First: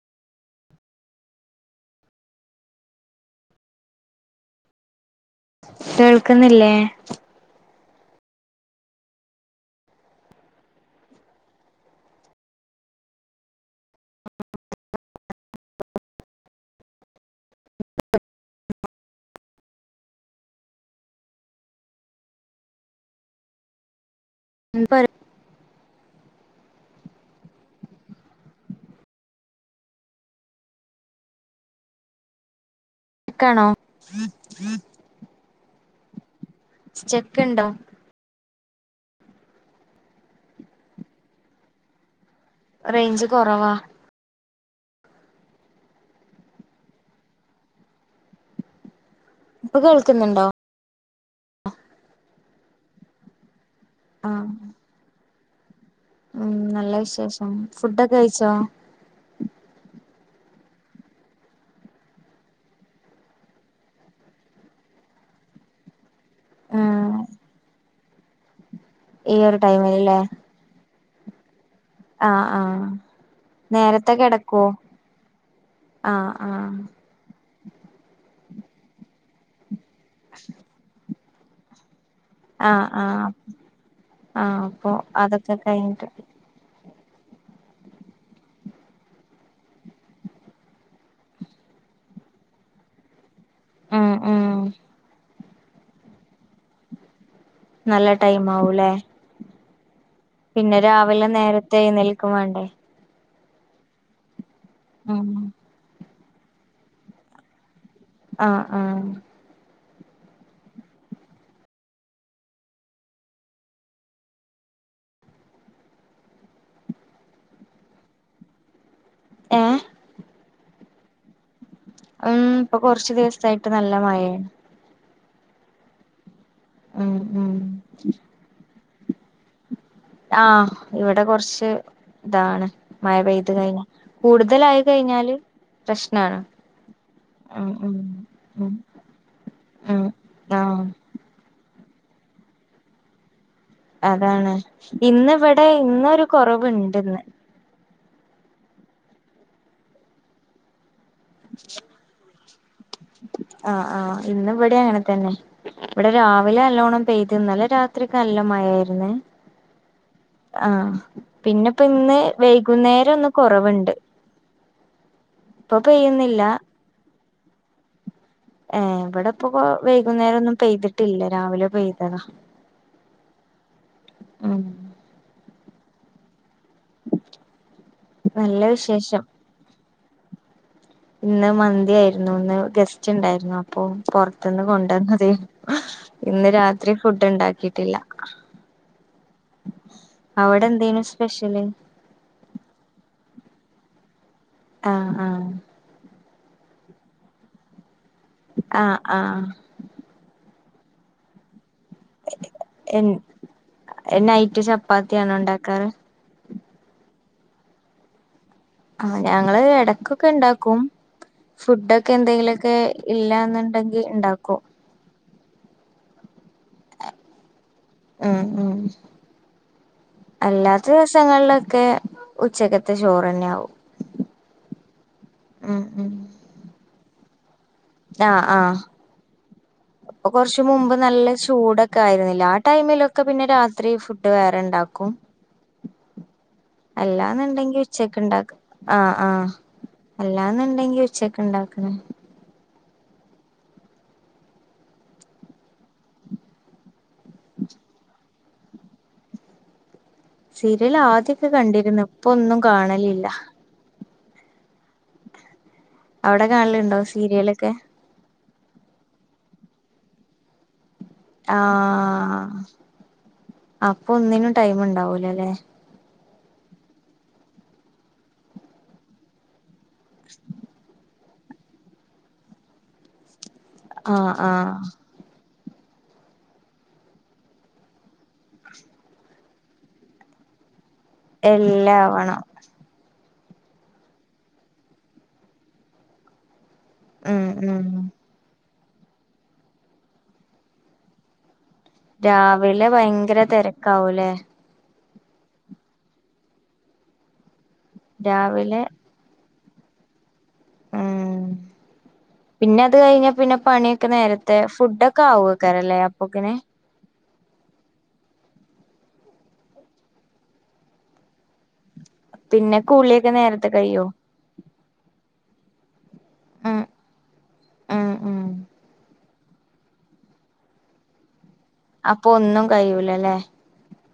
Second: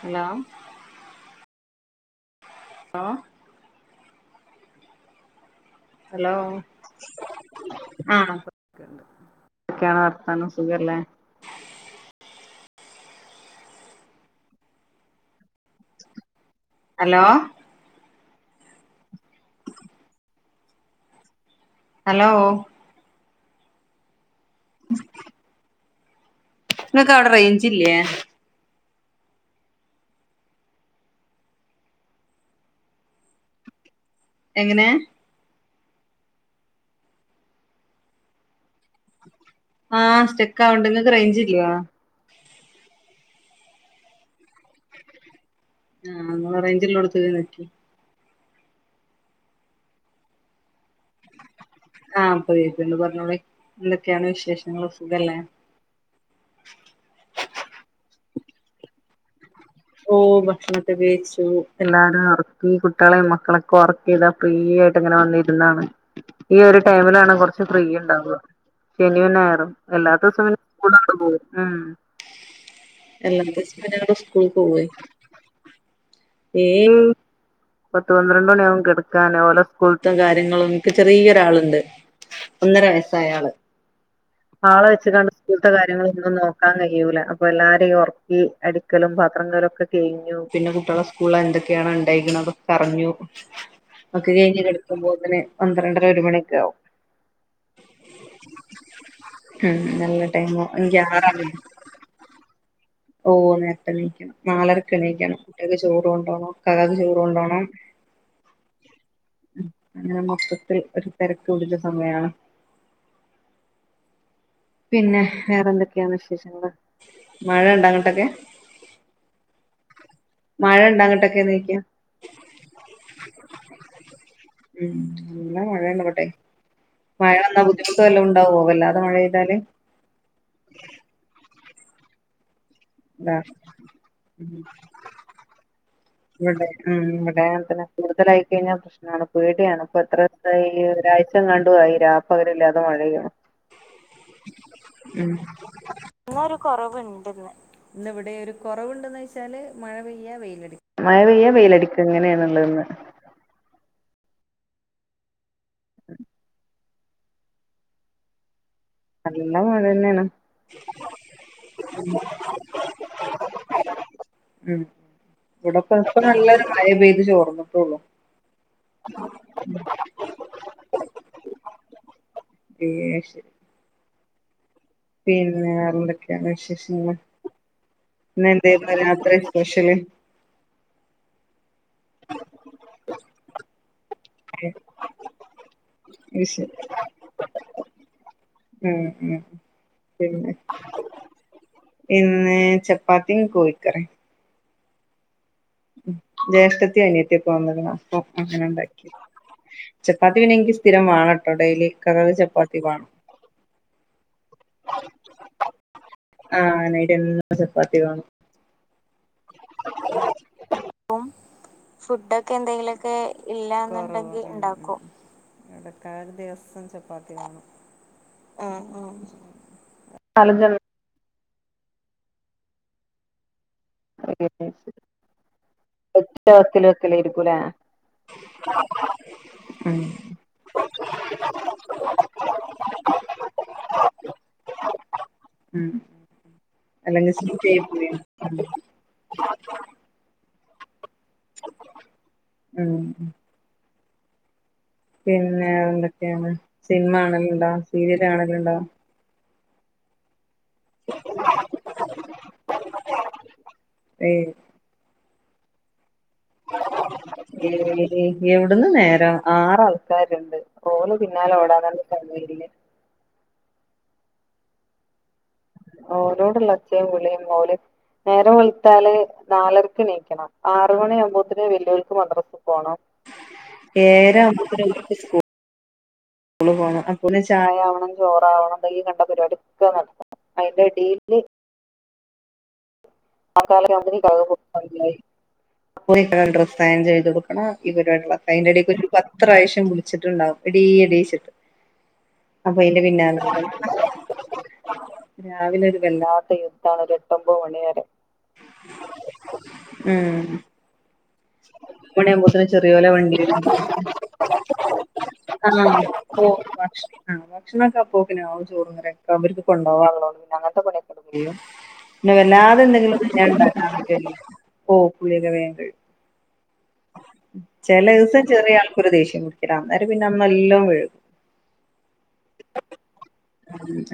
Hello hello hello കേൾക്കുന്നില്ലേ ആഹ് ഇപ്പൊ ക്കണ്ട് ന്തൊക്കെയാണ് വർത്താനം സുഖല്ലേ ഹലോ ഹലോ ഉം പറ ഇങ്ങക്ക് അവിട റേഞ്ച് ഇല്ലേ ക്കാണോ എങ്ങനെ സ്റ്റക്ക് ഇണ്ടോ ആഹ് സ്റ്റെക്കാവണ്ട് ഇങ്ങൾക്ക് റേഞ്ച് ഇല്ല്യേ റേഞ്ച് കൊറവാ ആഹ് ഇങ്ങള് റേഞ്ചിള്ളോട്ത്ത് പോയി നിക്കി ഇപ്പ കേൾക്കുന്നുണ്ടോ ആഹ് ഇപ്പ കേക്കണ്ട് പറഞ്ഞോളി എന്തൊക്കെയാണ് ആഹ് വിശേഷങ്ങള് സുഖല്ലേ ഉം നല്ല വിശേഷം ഫുഡൊക്കെ കഴിച്ചോ ഓ ഭക്ഷണക്ക ക്കഴിച്ചു എല്ലാരും ഉറക്കി കുട്ടികളെയും മക്കളൊക്കെ ഉറക്കി ക്കീതാ ഫ്രീയായിട്ട് ഇങ്ങനെ വന്നിരുന്നാണ് ഈ ഒരു ആഹ് ടൈമിലാണ് കൊറച്ച് ഫ്രീ ഇണ്ടാവുവ ശനീയും ഈ ഒരു ഞായറും ടൈമിലല്ലേ അല്ലാത്തൂസം ഉം ആഹ് ആഹ് എല്ലാം നേരത്തെ [unintelligible] കിടക്കുവോ പോവെ ആഹ് ആഹ് ഏഹ് മ് പത്ത്പന്ത്രണ്ട് മണിയാവും കെട്ക്കാന് ഓലേസ്കൂൾത്തേ കാര്യങ്ങളും ഇൻക്ക് ചെറിയൊരാള്ണ്ട്. ഒന്നെര ആഹ് ആഹ് വയസായാആള് ആഹ് ആളെ അപ്പൊ വെച്ച്ക്കാണ്ട് അതൊക്കെ സ്കൂൾത്തെ കഴിഞ്ഞിട്ട് കാര്യങ്ങളൊന്നുംനോ ക്കാൻകഴിയൂലഅപ്പൊല്ലാരിം ഒർക്കി അടിക്കലും പത്രങ്ങളൊക്കെകെയ്ഞ്ഞു പിന്നെകുട്ടികളെ സ് സ്കൂളില് എന്തൊക്കെയാണ് ഇണ്ടയിക്ക്ണ് അതൊക്കെ അറിഞ്ഞു ഉം ഒക്കെ ഉം കഴിഞ്ഞ് കെട്ക്കുമ്പോത്തിന് പന്ത്രണ്ടര ഒര്മണിയൊക്കെആവും. നല്ലെ ടൈമാവുലെ ഉംന്നല്ലേ പിന്നെരാവിലെ നേരെത്തെ എഴുന്നേൽക്കുംവേണ്ടേ ഓ നേര്ത്തെ എണീക്കണം ഉം നാലരക്ക്എണീക്കണം കുട്ടിയാക്ക് ചോറ്കൊണ്ടോണം ഇകക്ക് ചോറ് കൊണ്ടോണം ആഹ്, ആഹ് ആങ്ങനെമൊത്തത്തിൽ ഒര് തെരക്ക് പിടിച്ച സമയാണ്. പിന്നെ വേറെന്തൊക്കെയാണ് വിശേഷങ്ങള് മഴണ്ടോ അങ്ങട്ടൊക്കെ ഏഹ് മഴണ്ടോ അങ്ങട്ടൊക്കെനീക്കിയ ഉം ഇപ്പോകൊർച്ച് ദിവസായിട്ട്ന്നല്ലെ മയേ ഉം ന്നല്ലെമയേല്ലേബടെ ഉം മഴവെന്നാ ഉം ബുദ്ധിമുട്ട്വെല്ലോംഇണ്ടാവോ വല്ലാതെമഴെയ്താല്? ആഹ് ഇവടെകൊർച്ച് താണ് ഇതാ മഴപെയ്ത്കഴിഞ്ഞകൂടുതലായി കഴിഞ്ഞാല് പ്രശ് ഇവടെ ഉം ഇവിടെങ്ങതെന്നെ കൂടുതലായി ഉം കഴിഞ്ഞാൽപ്രശ് മം പേടിയാണ് ഉം ഇപ്പൊഎത്രോസായി ആഹ് ഈ ഒരാഴ്ചങ്ങാണ്ടു ആയി ഈരാപ്പകലില്ലാതെ മഴയെണ്. അതാണ് ഇന്ന് വടെഇന്നൊരു ഇന്നൊരു കൊറവ് കുറവ്ണ്ട്ന്ന്. ഇന്ന് ഇവടെ ഒര്കൊറവ്ണ്ടോയ്ച്ചാല് മഴപെയ്യ വെയ്ലടിക്ക. മഴപെയ്യ വെയ്യ്ലടിക്ക ഇങ്ങനെള്ളെന്ന്. ആഹ് ആഹ് ഇന്ന്വ്ടെഅങ്ങെതെന്നെ ഇവ്ടെ രാവിലെന്നല്ലോണം പെയ്ത് ഇന്നലെരാത്രിയൊക്കെ നല്ലെമയായിരുന്നു. നല്ല മഴന്നെയാണ്. ആഹ് പിന്നെപ്പോഇന്ന് വെയ്കുന്നേരം ഒന്ന്കൊറവ്ണ്ട്. ഉം ഇവിടെപ്പോ പെയ്യുന്നില്ല ഇപ്പോന്നല്ലൊരു മഴ പെയ്ത്ചോർന്നിട്ടൊള്ളൂ. ഏഹ് ഇവടെപ്പോ കോ വെയ്കുന്നേരം ഒന്നും പെയ്തിട്ടില്ലരാവിലെപെയ്തതാ യിയേ അഹ്ശെരി ആഹ് പിന്നെന്തൊക്കെയാണ് വിശേഷങ്ങൾ നല്ല ഇന്നെന്തേയായിരുന്നു വിശേഷം രാത്രിസ്പെഷ്യല്? ഇന്ന്മന്തിആയിരുന്നു ഇന്ന്ഗെസ്റ്റ് ഇണ്ടായിരുന്നു അപ്പോപൊർ ത്ന്ന് കൊണ്ട് വന്നതെന്നുഇന്ന് വിശ് രാത്രി ഫുഡ്ഇണ്ടാക്കിട്ടില്ല. ഉം ഉം പിന്നെ അവ്ടെഎന്തേനുസ്പെഷ്യല്? ഇന്ന് ചപ്പാത്തീം കോഴിക്കറിം. ആ ആ മ് ജ്യേഷ്ഠത്തി അനിയത്തിയൊക്കെ വന്ന്ക്ക്ണ് അപ്പോ ആഹ് അങ്ങനെഇണ്ടാക്കി ചപ്പാത്തിപിന്നെൻക്ക് സ്ഥിരംവാണംട്ടോ ഡെയ്ലി ഇക്കാക്കക്ക് ചപ്പാത്തി എൻ വാണം നൈറ്റ് ചപ്പാത്തിയാണോ ഉണ്ടാക്കാറ് ആഹ് നൈറ്റെന്നും ചപ്പാത്തി കാണും ആഹ് ഞങ്ങള്എടക്കൊക്കെ ഇണ്ടാക്കും ഫുഡൊക്കെ എന്തെങ്കിലുമൊക്കെ ഇല്ലന്നുണ്ടെങ്കിൽ ഇണ്ടാക്കും അക്കോ എടക്കാലദിവസം സം ചപ്പാത്തിവേണം ഉം ഉം മം മം മം നാലഞ്ചെണ്ണം ത്ത്ദിവസങ്ങളിലൊക്കെ ഉച്ചക്കത്തെ ചോറ്ന്നെയാവും ഉം അക്കൽ വെക്കല ഇരിക്കൂലേ ആഹ ആഹ ഉം ഇപ്പോ കുറച്ചു മുമ്പ് നല്ല ചൂടൊക്കെ ആയിരുന്നില്ല ആ ടൈമിലൊക്കെ പിന്നെ രാത്രി ഫുഡ് വേറെ ഇണ്ടാക്കും ഉം അല്ലെങ്കി അല്ലാന്നുണ്ടെങ്കി സ്കിപ്പായി പോവും ഉച്ചക്ക് ഉണ്ടാക്ക ആഹ ആഹ അല്ലാന്നുണ്ടെങ്കി ഉച്ചക്ക ഉണ്ടാക്കണ ഉം പിന്നെ എന്തൊക്കെയാണ് സിനിമ കാണൽ ഉണ്ടോ സീരിയൽ കാണൽ ഉണ്ടോ സീരിയൽ ആദ്യൊക്കെ കണ്ടിരുന്നു ഇപ്പൊ ഒന്നും കാണലില്ല ഏ അവിടെ കാണലുണ്ടോ സീരിയലൊക്കെ എവിടന്ന് നേരം ആറാൾക്കാരുണ്ട് റോന് പിന്നാല ഓടാനണ്ട് ആഹ് കഴല്ലേ അപ്പൊ ഒന്നിനും ടൈം ഉണ്ടാവൂലല്ലേ ഓരോടുള്ള ഒച്ചയും വിളിയും ഓര് നേരെ വെളുത്താല് നാലര രക്ക് എണീക്കണം ആറു മണി ആകുമ്പോത്തേ വെല്ലുവിൾക്ക് മദ്രൽ പോണം ആഹ് ഏഴര ആഹ് ആവുമ്പത്തിനും ഒരുത്തിക്കു സ്കൂൾ ന്നെ ചായാവണം ചോറണം എന്തെങ്ക കണ്ട പരിപാടിക്കെ നടണം അയിന്റെ ഇടയിൽ എല്ല ആാവണം മക്കാല ക്രസായം ചെയ്ത് ഉം കൊടുക്കണം ഉം ഇവരുള്ള അതിന്റെ ഇടയ്ക്ക് ഒരു പത്ത്പ്രാവശ്യം വിളിച്ചിട്ടുണ്ടാവകും ഇട ഇടച്ചിട്ട് രാവിലെ ഭയങ്കര നടക്കണം തിരക്കാവൂലേ രാവിലെ ഒരു വല്ലാത്ത യുദ്ധം ആണ് ഒരു എട്ട്മ്പത് മണിയ വരെ രാവിലെ ഉം ഉം ഒബാത് മണിയുമ്പോത്തിനും പിന്നെ ചെറിയ അത് പോലെ കഴിഞ്ഞ വണ്ടി പിന്നെ പണിയൊക്കെ നേരത്തെ ഫുഡൊക്കെ ആ ആവുവക്കാരല്ലേ ഓ അപ്പൊക്കിന് ആ് ഭക്ഷണൊക്കെ അപ്പക്കന ആോ ചോറ്ന്നരൊക്കെ അവർക്ക് കൊണ്ടോകോ അവോട് പിന്നെ അങ്ങത്തെ പണിയക്കടുോ പിന്നെ പിന്നെ വല്ലാതെ കുളിയൊക്കെ നേരത്തെ കഴിയോ എന്തെങ്കിലുംാൻണ്ടാക്കാൻറ്റ ഓ പുളികവയങ്ങൾ ഉം ചില ഉം ഉം ദിവസം ചെറിയ ആൾക്കൂരു ദേഷ്യം കുടിക്കട്ട അന്നേം പിന്നെ അന്ന എല്ലാം വെഴുകും അപ്പൊ ഒന്നും കഴൂലല്ലേ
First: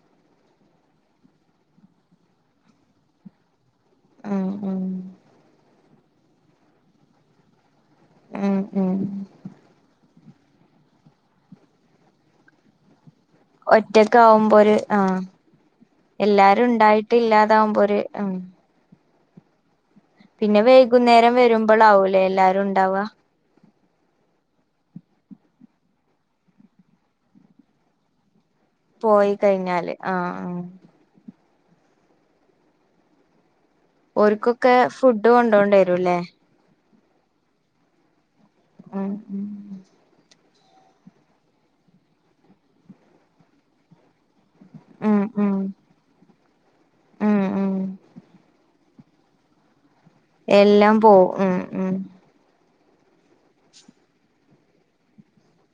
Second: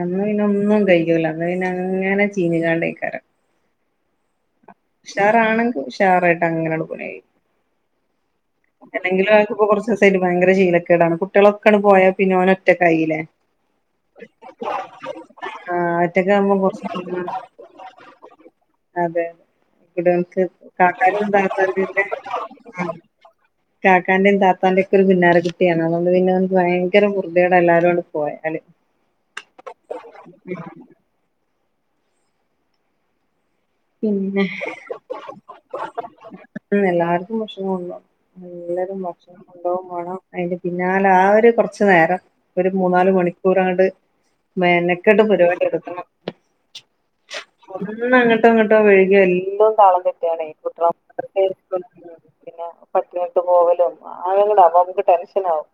അന്ന് പിന്നെ ഒന്നും കഴിക്കല അന്ന് പിന്നെ അങ്ങനെ ചീനിക്കാണ്ടക്കാര ഉം ഉം ഷാറാണെങ്കിൽ ഷാറായിട്ട് അങ്ങനെയള്ള പോ ഉം ഉം അല്ലെങ്കില അവക്ക്പ്പോൊ കുറച്ച് ദിവസമായിട്ട ഭയര ശീലക്കേടാണ് കുട്ടികളൊക്കെയാണ് പോയ പിന്നെ അവന ഒറ്റ കൈയിലേ ഒറ്റക്ക ആവുമ്പോ ഒരു ആ ആഹ് ഒറ്റക്കാവുമ്പോ എല്ലാരും കുറച്ച് ഉണ്ടായിട്ട് ഇല്ലാതാവുമ്പോ ഒരു ഉ അതെ അതെ ഇവിടെ നമക്ക് വൈകുന്നേരം കാട്ടാനുംന്താത്തല്ലേ വരുമ്പോളാവൂലേ എല്ലാരും ഉണ്ടാവുക കാക്കാന്റെയും താത്താന്റെയും ഒക്കെ ഒരു പിന്നാര കുട്ടിയാണ് അതുകൊണ്ട് പിന്നെ നക്ക് ഭയങ്കര പുറതേടാത് എല്ലാരുണ്ട് പോയല് പോയി കഴിഞ്ഞാല് ആഹ ആ പിന്നെ ഓര്ക്കൊക്കെ ഫുഡ് കൊണ്ടോണ്ട വരുംല്ലേ ഉ എല്ലാർക്കും മോഷണം ഉണ്ടാവും നല്ലരും ഉം ഭോഷണം ഉണ്ടാവകും വേണം അതിന്റെ പിന്നാല ആര് കൊറച്ചു നേരം ഒരു മൂന്നാാല് മണിക്കൂർണ്ട് ഉം വേനക്കാട് ഉം ഉം പരിപാടി എടുക്ക ഉം ഉം ഒന്നങ്ങ ഇട്ടം കിട്ടോ വഴുകിയോ എല്ലാം താളം തെട്ടിയാണ് ഈ കുട്ട എല്ലാം പോവും ഉം ഉം പിന്നെ പട്ടണിട്ട് പോവലും ആയെങ്കിലും ആ്പോ നമുക്ക് ടെൻഷൻ ആാവും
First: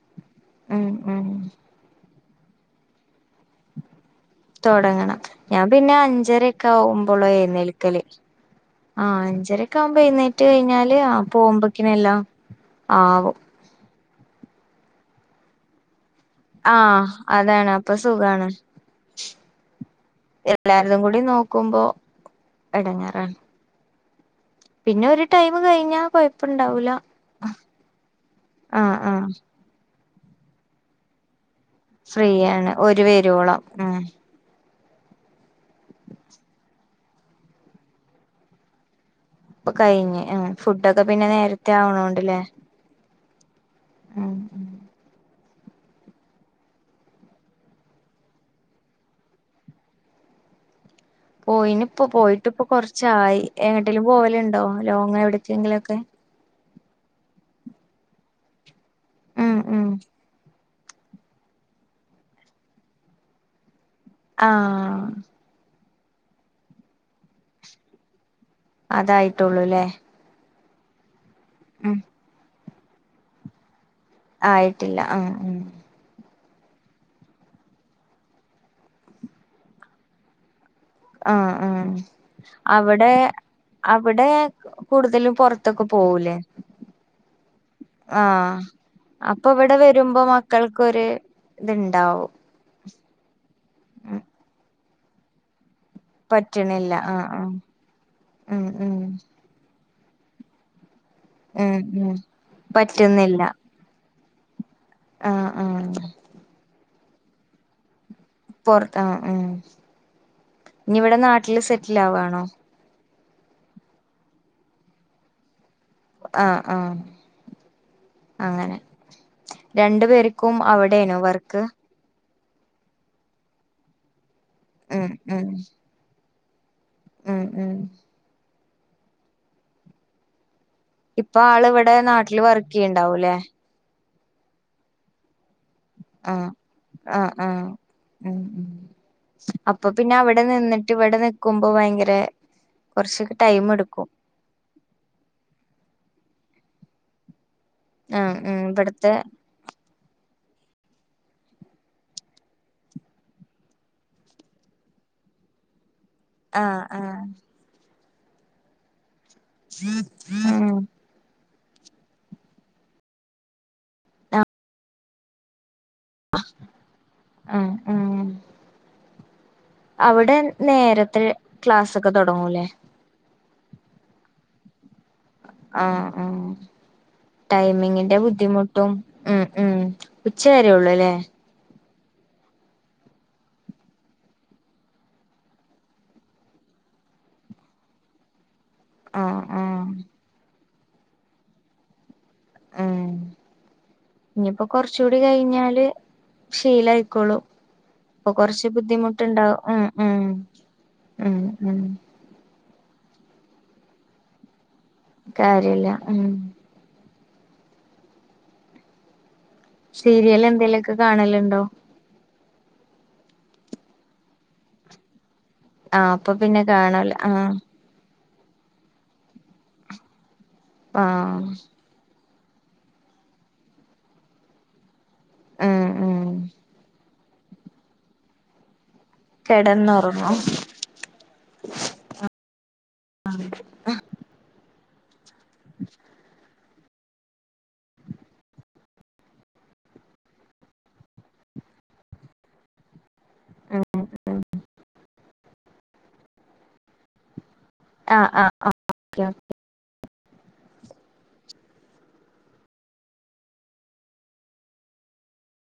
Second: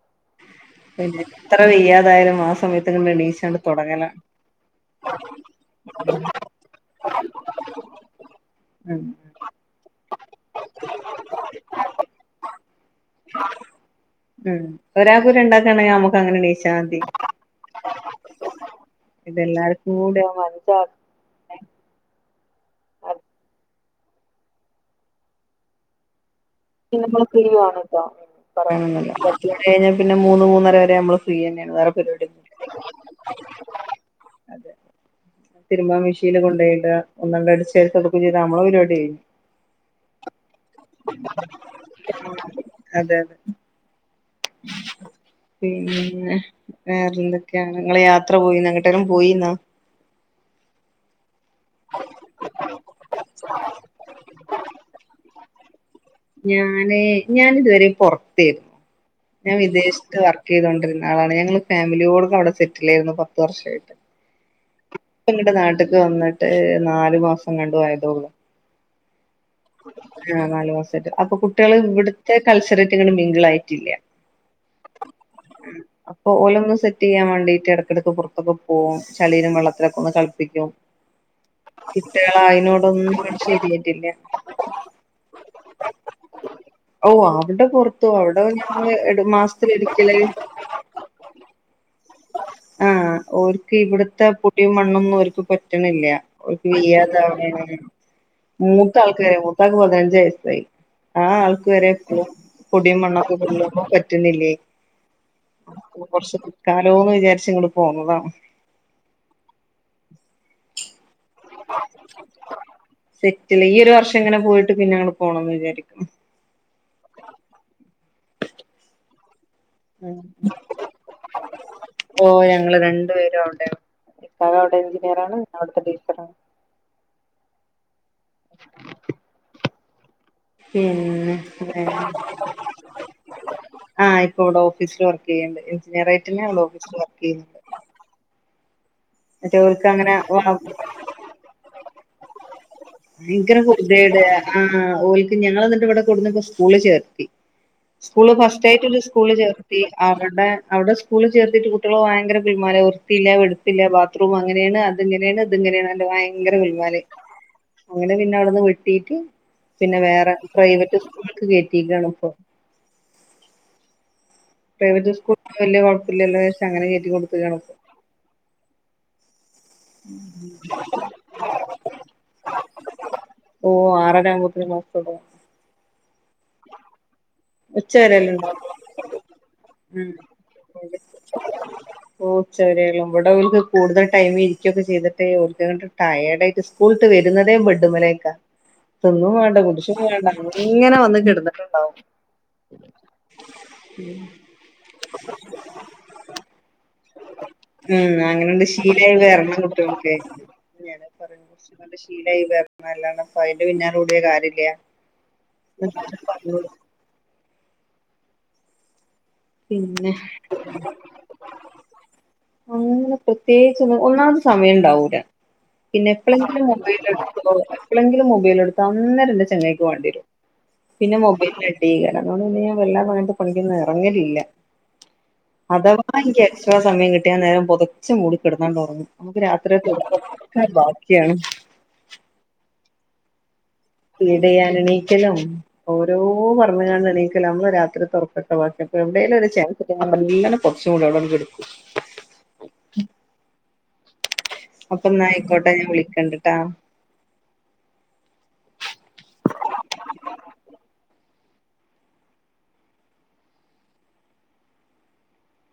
ഉം പിന്ന ഉം എത്ര വെയ്യാതായാലും ആ സമയത്ത് കൊണ്ട് എണീച്ചണ്ട് തുടങ്ങല തുടങ്ങണം ഞാൻ പിന്നെ അഞ്ചരൊക്കെ ആവുമ്പോളോ ഏഴ് ന്നേൽക്കല് ഉം ആഹ് അഞ്ചരക്കെ ആവുമ്പോഴുന്നേറ്റ് കഴിഞ്ഞാല് ആ പോകുമ്പോക്കിനെല്ലാം ആവും ഉം ഒരാക്ക് രണ്ടാക്കണങ്കിൽ നമക്ക് അങ്ങനെ മതി ആഹ് അതാണ് അപ്പൊ സുഖാണ് ഇതെല്ലാർക്കും കൂടി ആവുമ്പോ അഞ്ചാൾ എല്ലാര്തു കൂടി നോക്കുമ്പോ എടങ്ങേറാണ് പിന്നെ ഒരു ടൈമ് കഴിഞ്ഞാ കൊഴപ്പ [unintelligible] അത് ആഹ് ആഹ് കഴിഞ്ഞൽ പിന്നെ മൂന്ന് മൂന്നര വരെ നമ്മള് ഫ്രിയാണ് വെറെ ഫ്രീയാണ് ഒര് വെരോളം ഉം അതെ തിരുമ്പാ മിഷീല് കൊണ്ടോയിട ഒന്ന് അടിച്ച് വാരി തൊടുക്കും ചെയ്താ നമ്മള് പരിപാടി കഴിയും ഇപ്പ കഴിഞ്ഞ് ഫുഡൊക്കെ പിന്നെ നേരത്തെ ആവണോണ്ട്ല്ലേ അതെ അതെ ആ പിന്നെ വേറെന്തൊക്കെയാണ് നിങ്ങള് യാത്ര പോയിനേ എങ്ങട്ടേലും പോയിന്നാ പോയിനി ഇപ്പോ പോയിട്ട് ഇപ്പൊ കൊറച്ചായി എങ്ങട്ടേലും പോവലുണ്ടോ ലോങ്ങ് എവിടക്കെങ്കിലെക്കെ ഞാന് ഞാാനിതുവരെ പെറത്തേനു ഞാൻ ഉം ഉം വിദേശത്ത് വർക്ക് ചെയ്തൊണ്ടിരുന്ന ആളാണ് ഞങ്ങള് ഫാമിലിയോട് ക്കെ അവിടെ സെറ്റിലായിരുന്നു പത്തു വർഷയിട്ട് ആ ഇങ്ങട്ട് നാട്ട്ക്ക് വന്ന്ട്ട് നാല് മാസം കണ്ടു ആയതോളു അതായിട്ടെള്ളൂല്ലേ ആ നാല് മാസയിട്ട് അപ്പൊ കുട്ട്യോള് ഇവിടത്തെ കൾച്ചറായിട്ട് ഇങ്ങനെ മിംഗിളായിട്ടില്ല ആയിട്ടില്ല ആഹ് ഉം ഉം അപ്പോ ഓലൊന്ന് സെറ്റ് ചെയ്യാ വേണ്ടിട്ട് ഇടക്കിടക്ക് പുറത്തൊക്കെ പോവും ചെളീലും വെള്ളത്തിലൊക്കെ ഒന്ന് കളിപ്പിക്കും ആഹ് ആഹ് കുട്ടികള് അവടെ അയിനോടൊന്നും അങ്ങട് ശരിയായിട്ടില്ല അവടെ കൂടുതലും പെറത്തൊക്കെ പോവൂലേ ഓ അവടെ പെറത്തു പോവും ആഹ് അവടെ മാസത്തിലെരിക്കല് മക്കൾക്കൊര് ഇത്ണ്ടാവും ആഹ് ഓര്ക്ക് ഉം ഇവിടത്തെ പെടിംമണ്ണൊന്നും ഓര്ക്ക് പറ്റ്ണില്ല ഒൽക്ക് പറ്റണില്ല ആഹ് ആഹ് ഇല്ല്യതാവ്ണാണ് ഉം മൂത്ത ഉം ആൾക്ക് വരെ മൂത്താക്ക് പതിനഞ്ച് വയസ്സായി ആ ആൾക്ക് ഉം വരെ ഉം ഇപ്പോ പൊടിയും മണ്ണൊക്കെ പറ്റുന്നില്ല പറ്റുന്നില്ലെ ആഹ് ആഹ് കൊറച്ച് നിക്കാല്ലോ വിചാരിച്ച് ഇങ്ങ് പോന്നതാ പെർത്ത് ആഹ് ഉം ഇനി ഇവടെ നാട്ടില് സെറ്റിലാവാണോ സെറ്റില് ഈ ഒരു വർഷം ഇങ്ങനെ പോയിട്ട് പിന്നെ ഞങ്ങള് പോണന്ന് വിചാരിക്കുന്നു ആഹ് ആഹ് അങ്ങനെ രണ്ടു ഉം പേര്ക്കും അവിടെനു വർക്ക് ഓ ഞങ്ങള് രണ്ടു പേരും അവിടെ ഇക്കാ അവിടെ ഉം എഞ്ചിനീയറാണ് ഞാൻ ഉം അവിടത്തെ ടീച്ചറണ് ഉം ഉം ഉം ഇപ്പൊ ആള് അങ്ങനേണ് ഇവിടെ നാട്ടില് വർക്ക് ചെയ്യണ്ടാവൂല്ലേ ആഹ് ഇപ്പ ഇവിടെഓഫീസില് വർക്ക് ചെയ്യ്ണ്ട് എഞ്ചിനിയറായിട്ടന്നെ ആഹ് ഓഫീസില് വർക്ക് ആഹ് ചെയുന്നുണ്ട് ആഹ് ഉം ഉം അപ്പ ഓര്ക്ക് പിന്നെ അവടെ അങ്ങനെ നിന്നിട്ട് ഇവിടെ നിക്കുമ്പോ ഭയങ്കര കൊറച്ച് ഇൻക്കെരു ടൈം എടുക്കും പെർത്യോട് ആഹ് ഓൽക്ക് ഞങ്ങള് ന്നട്ട് ഇവിടെ കൊട്ന്ന് സ്കൂള് ചേർത്തി സ്കൂള് ആഹ് ഉം ഫസ്റ്റ് ആയിട്ട് ഒര് ഇവിടുത്തെ സ്കൂള് ചേർ ടത്തി അവടെ അവിടെ സ്കൂള്ല് ചേർത്തിട്ട് കുട്ടികള് ഭയങ്കര കുൽ മാല് വൃത്തില്ല വെടുപ്പ്ല്ല ബാ ത്ത്റൂമ് അങ്ങനെണ് അത്ങ്ങനെണ് ഇത്ങ്ങനെണ് പറഞ്ഞാണ്ട് ഭയങ്കര ആഹ് കുൽമ്മാല് ആഹ് അങ്ങനെ പിന്നെ അവിട്ന്ന് വെട്ടീട്ട് പിന്നെ വേറെ ഉം പ്രൈവറ്റ് സ്കൂൾ ക്ക് കോറ്റ്യക്കാണ് ഇപ്പം ആഹ് പ്രൈവറ്റ് സ്കൂള് ഇപ്പ വല്ല്യ കൊഴപ്പല്ലല്ലോച്ചാരിച്ച് അങ്ങനെ കയറ്റി കൊടുത്ത്ക്കാണ് ആഹ് പ്പം അവടെ നേരത്തെ ക്ലാസെക്കെ തെടങ്ങൂലേ ഓ ആറര ആപോത് ന് ക്ലാസ് തെടങ്ങും ആഹ്ആഹ് ഉച്ച ടൈമിങ്ങിന്റെ വരെയല്ലേ ഉണ്ടാവു ബുദ്ധിമുട്ടും ഉം ഉം ഉച്ച വരേള്ളുല്ലേ ഓ ഉച്ചവരെള്ളു വിടെ ഓൽക്ക് കൂടുതൽ ടൈം ഇരിക്കയൊക്കെ ചെയ്തിട്ട് ഓക്ക് ങ്ങട്ട് ടയേർഡ് ആയിട്ട് സ്ക്കൂള്ട്ട് വരുന്നതെ ബെഡ്മലെക്കാ തിന്നും ആഹ് വേണ്ട ആഹ് കുടിച്ചും വേണ്ടങ്ങനെ വന്ന് കിടന്നിട്ടുണ്ടാവും ഉം [unintelligible] ഇനിയിപ്പോ കൊറചൂടി കഴിഞ്ഞാല് ശീലയിക്കോളൂ ഉം അങ്ങനെണ്ട് ശീലായി വരണം ഉം കുട്ടികൾക്കേ ഉം [inaudible] ഉം ഉം ശീലായി വര്ണ്ണം അല്ലാണ്ട പ്പംഅയിന്റെ പിന്നാല കൂടിയ കാര്യല്ല കാര്യല്ല ഉം പിന്നെ സീരിയൽ എന്തേലുക്കെ കാണലുണ്ടോ അങ്ങനെ ന്ന് പ്രത്യേകിച്ച് ഒന്നും ഒന്നാമത് സമയണ്ടാവൂല ആഹ് അപ്പൊ പിന്നെ പിന്നെപ്പോഴെങ്കിലും മുബൈൽ കാണൂല എടു ആഹ് [inaudible] എപ്പളെങ്കിലും മൊബൈലടുത്ത അന്നേരം ന്റെ ചങ്ങയ്ക്ക് വാണ്ടയരും പിന്നെ ആഹ് മൊബൈല ലെ കാരം അതോ ണ്ട് പിന്നെ ഞാ വല്ലാ [unintelligible] റങ്ങലി ല്ല ഉം അഥവാ ഉം എനിക്ക് എക്സ്ട്രാ സമയം കിട്ടിയാ ആന്നേരം പുതച്ച് മൂടിക്കിടന്നാ ട്ടൊറങ്ങും നമ്മക്ക് രാത്രി ക്കത്തെ ഒറക്ക് കെടന്നൊറങ്ങും ഒക്കെ ബാക്കിയാണ് [unintelligible] ആ ഫീഡ് ചെയ്യാ ന്എണീക്കലും ഓരോ പറ്ഞ്ഞ് കാണ്ട് എണീ ക്കല് നമ്മള രാത്രി കത്തെ ഒർക്കൊക്കെ ബാക്കി അപ്പ എവിടെ ലും ഒര് ചാൻസ് കിട്ടിയാ ഞാ മെല്ല നെ പൊതച്ച് മൂടി അവടെ ണ്ട് കെടക്കും ആഹ്ആഹ് അപ്പ ന്നായിക്കോട്ടെ ഞാൻ വിളിക്കണ്ട് ട്ടാ ആഹ് ആഹ്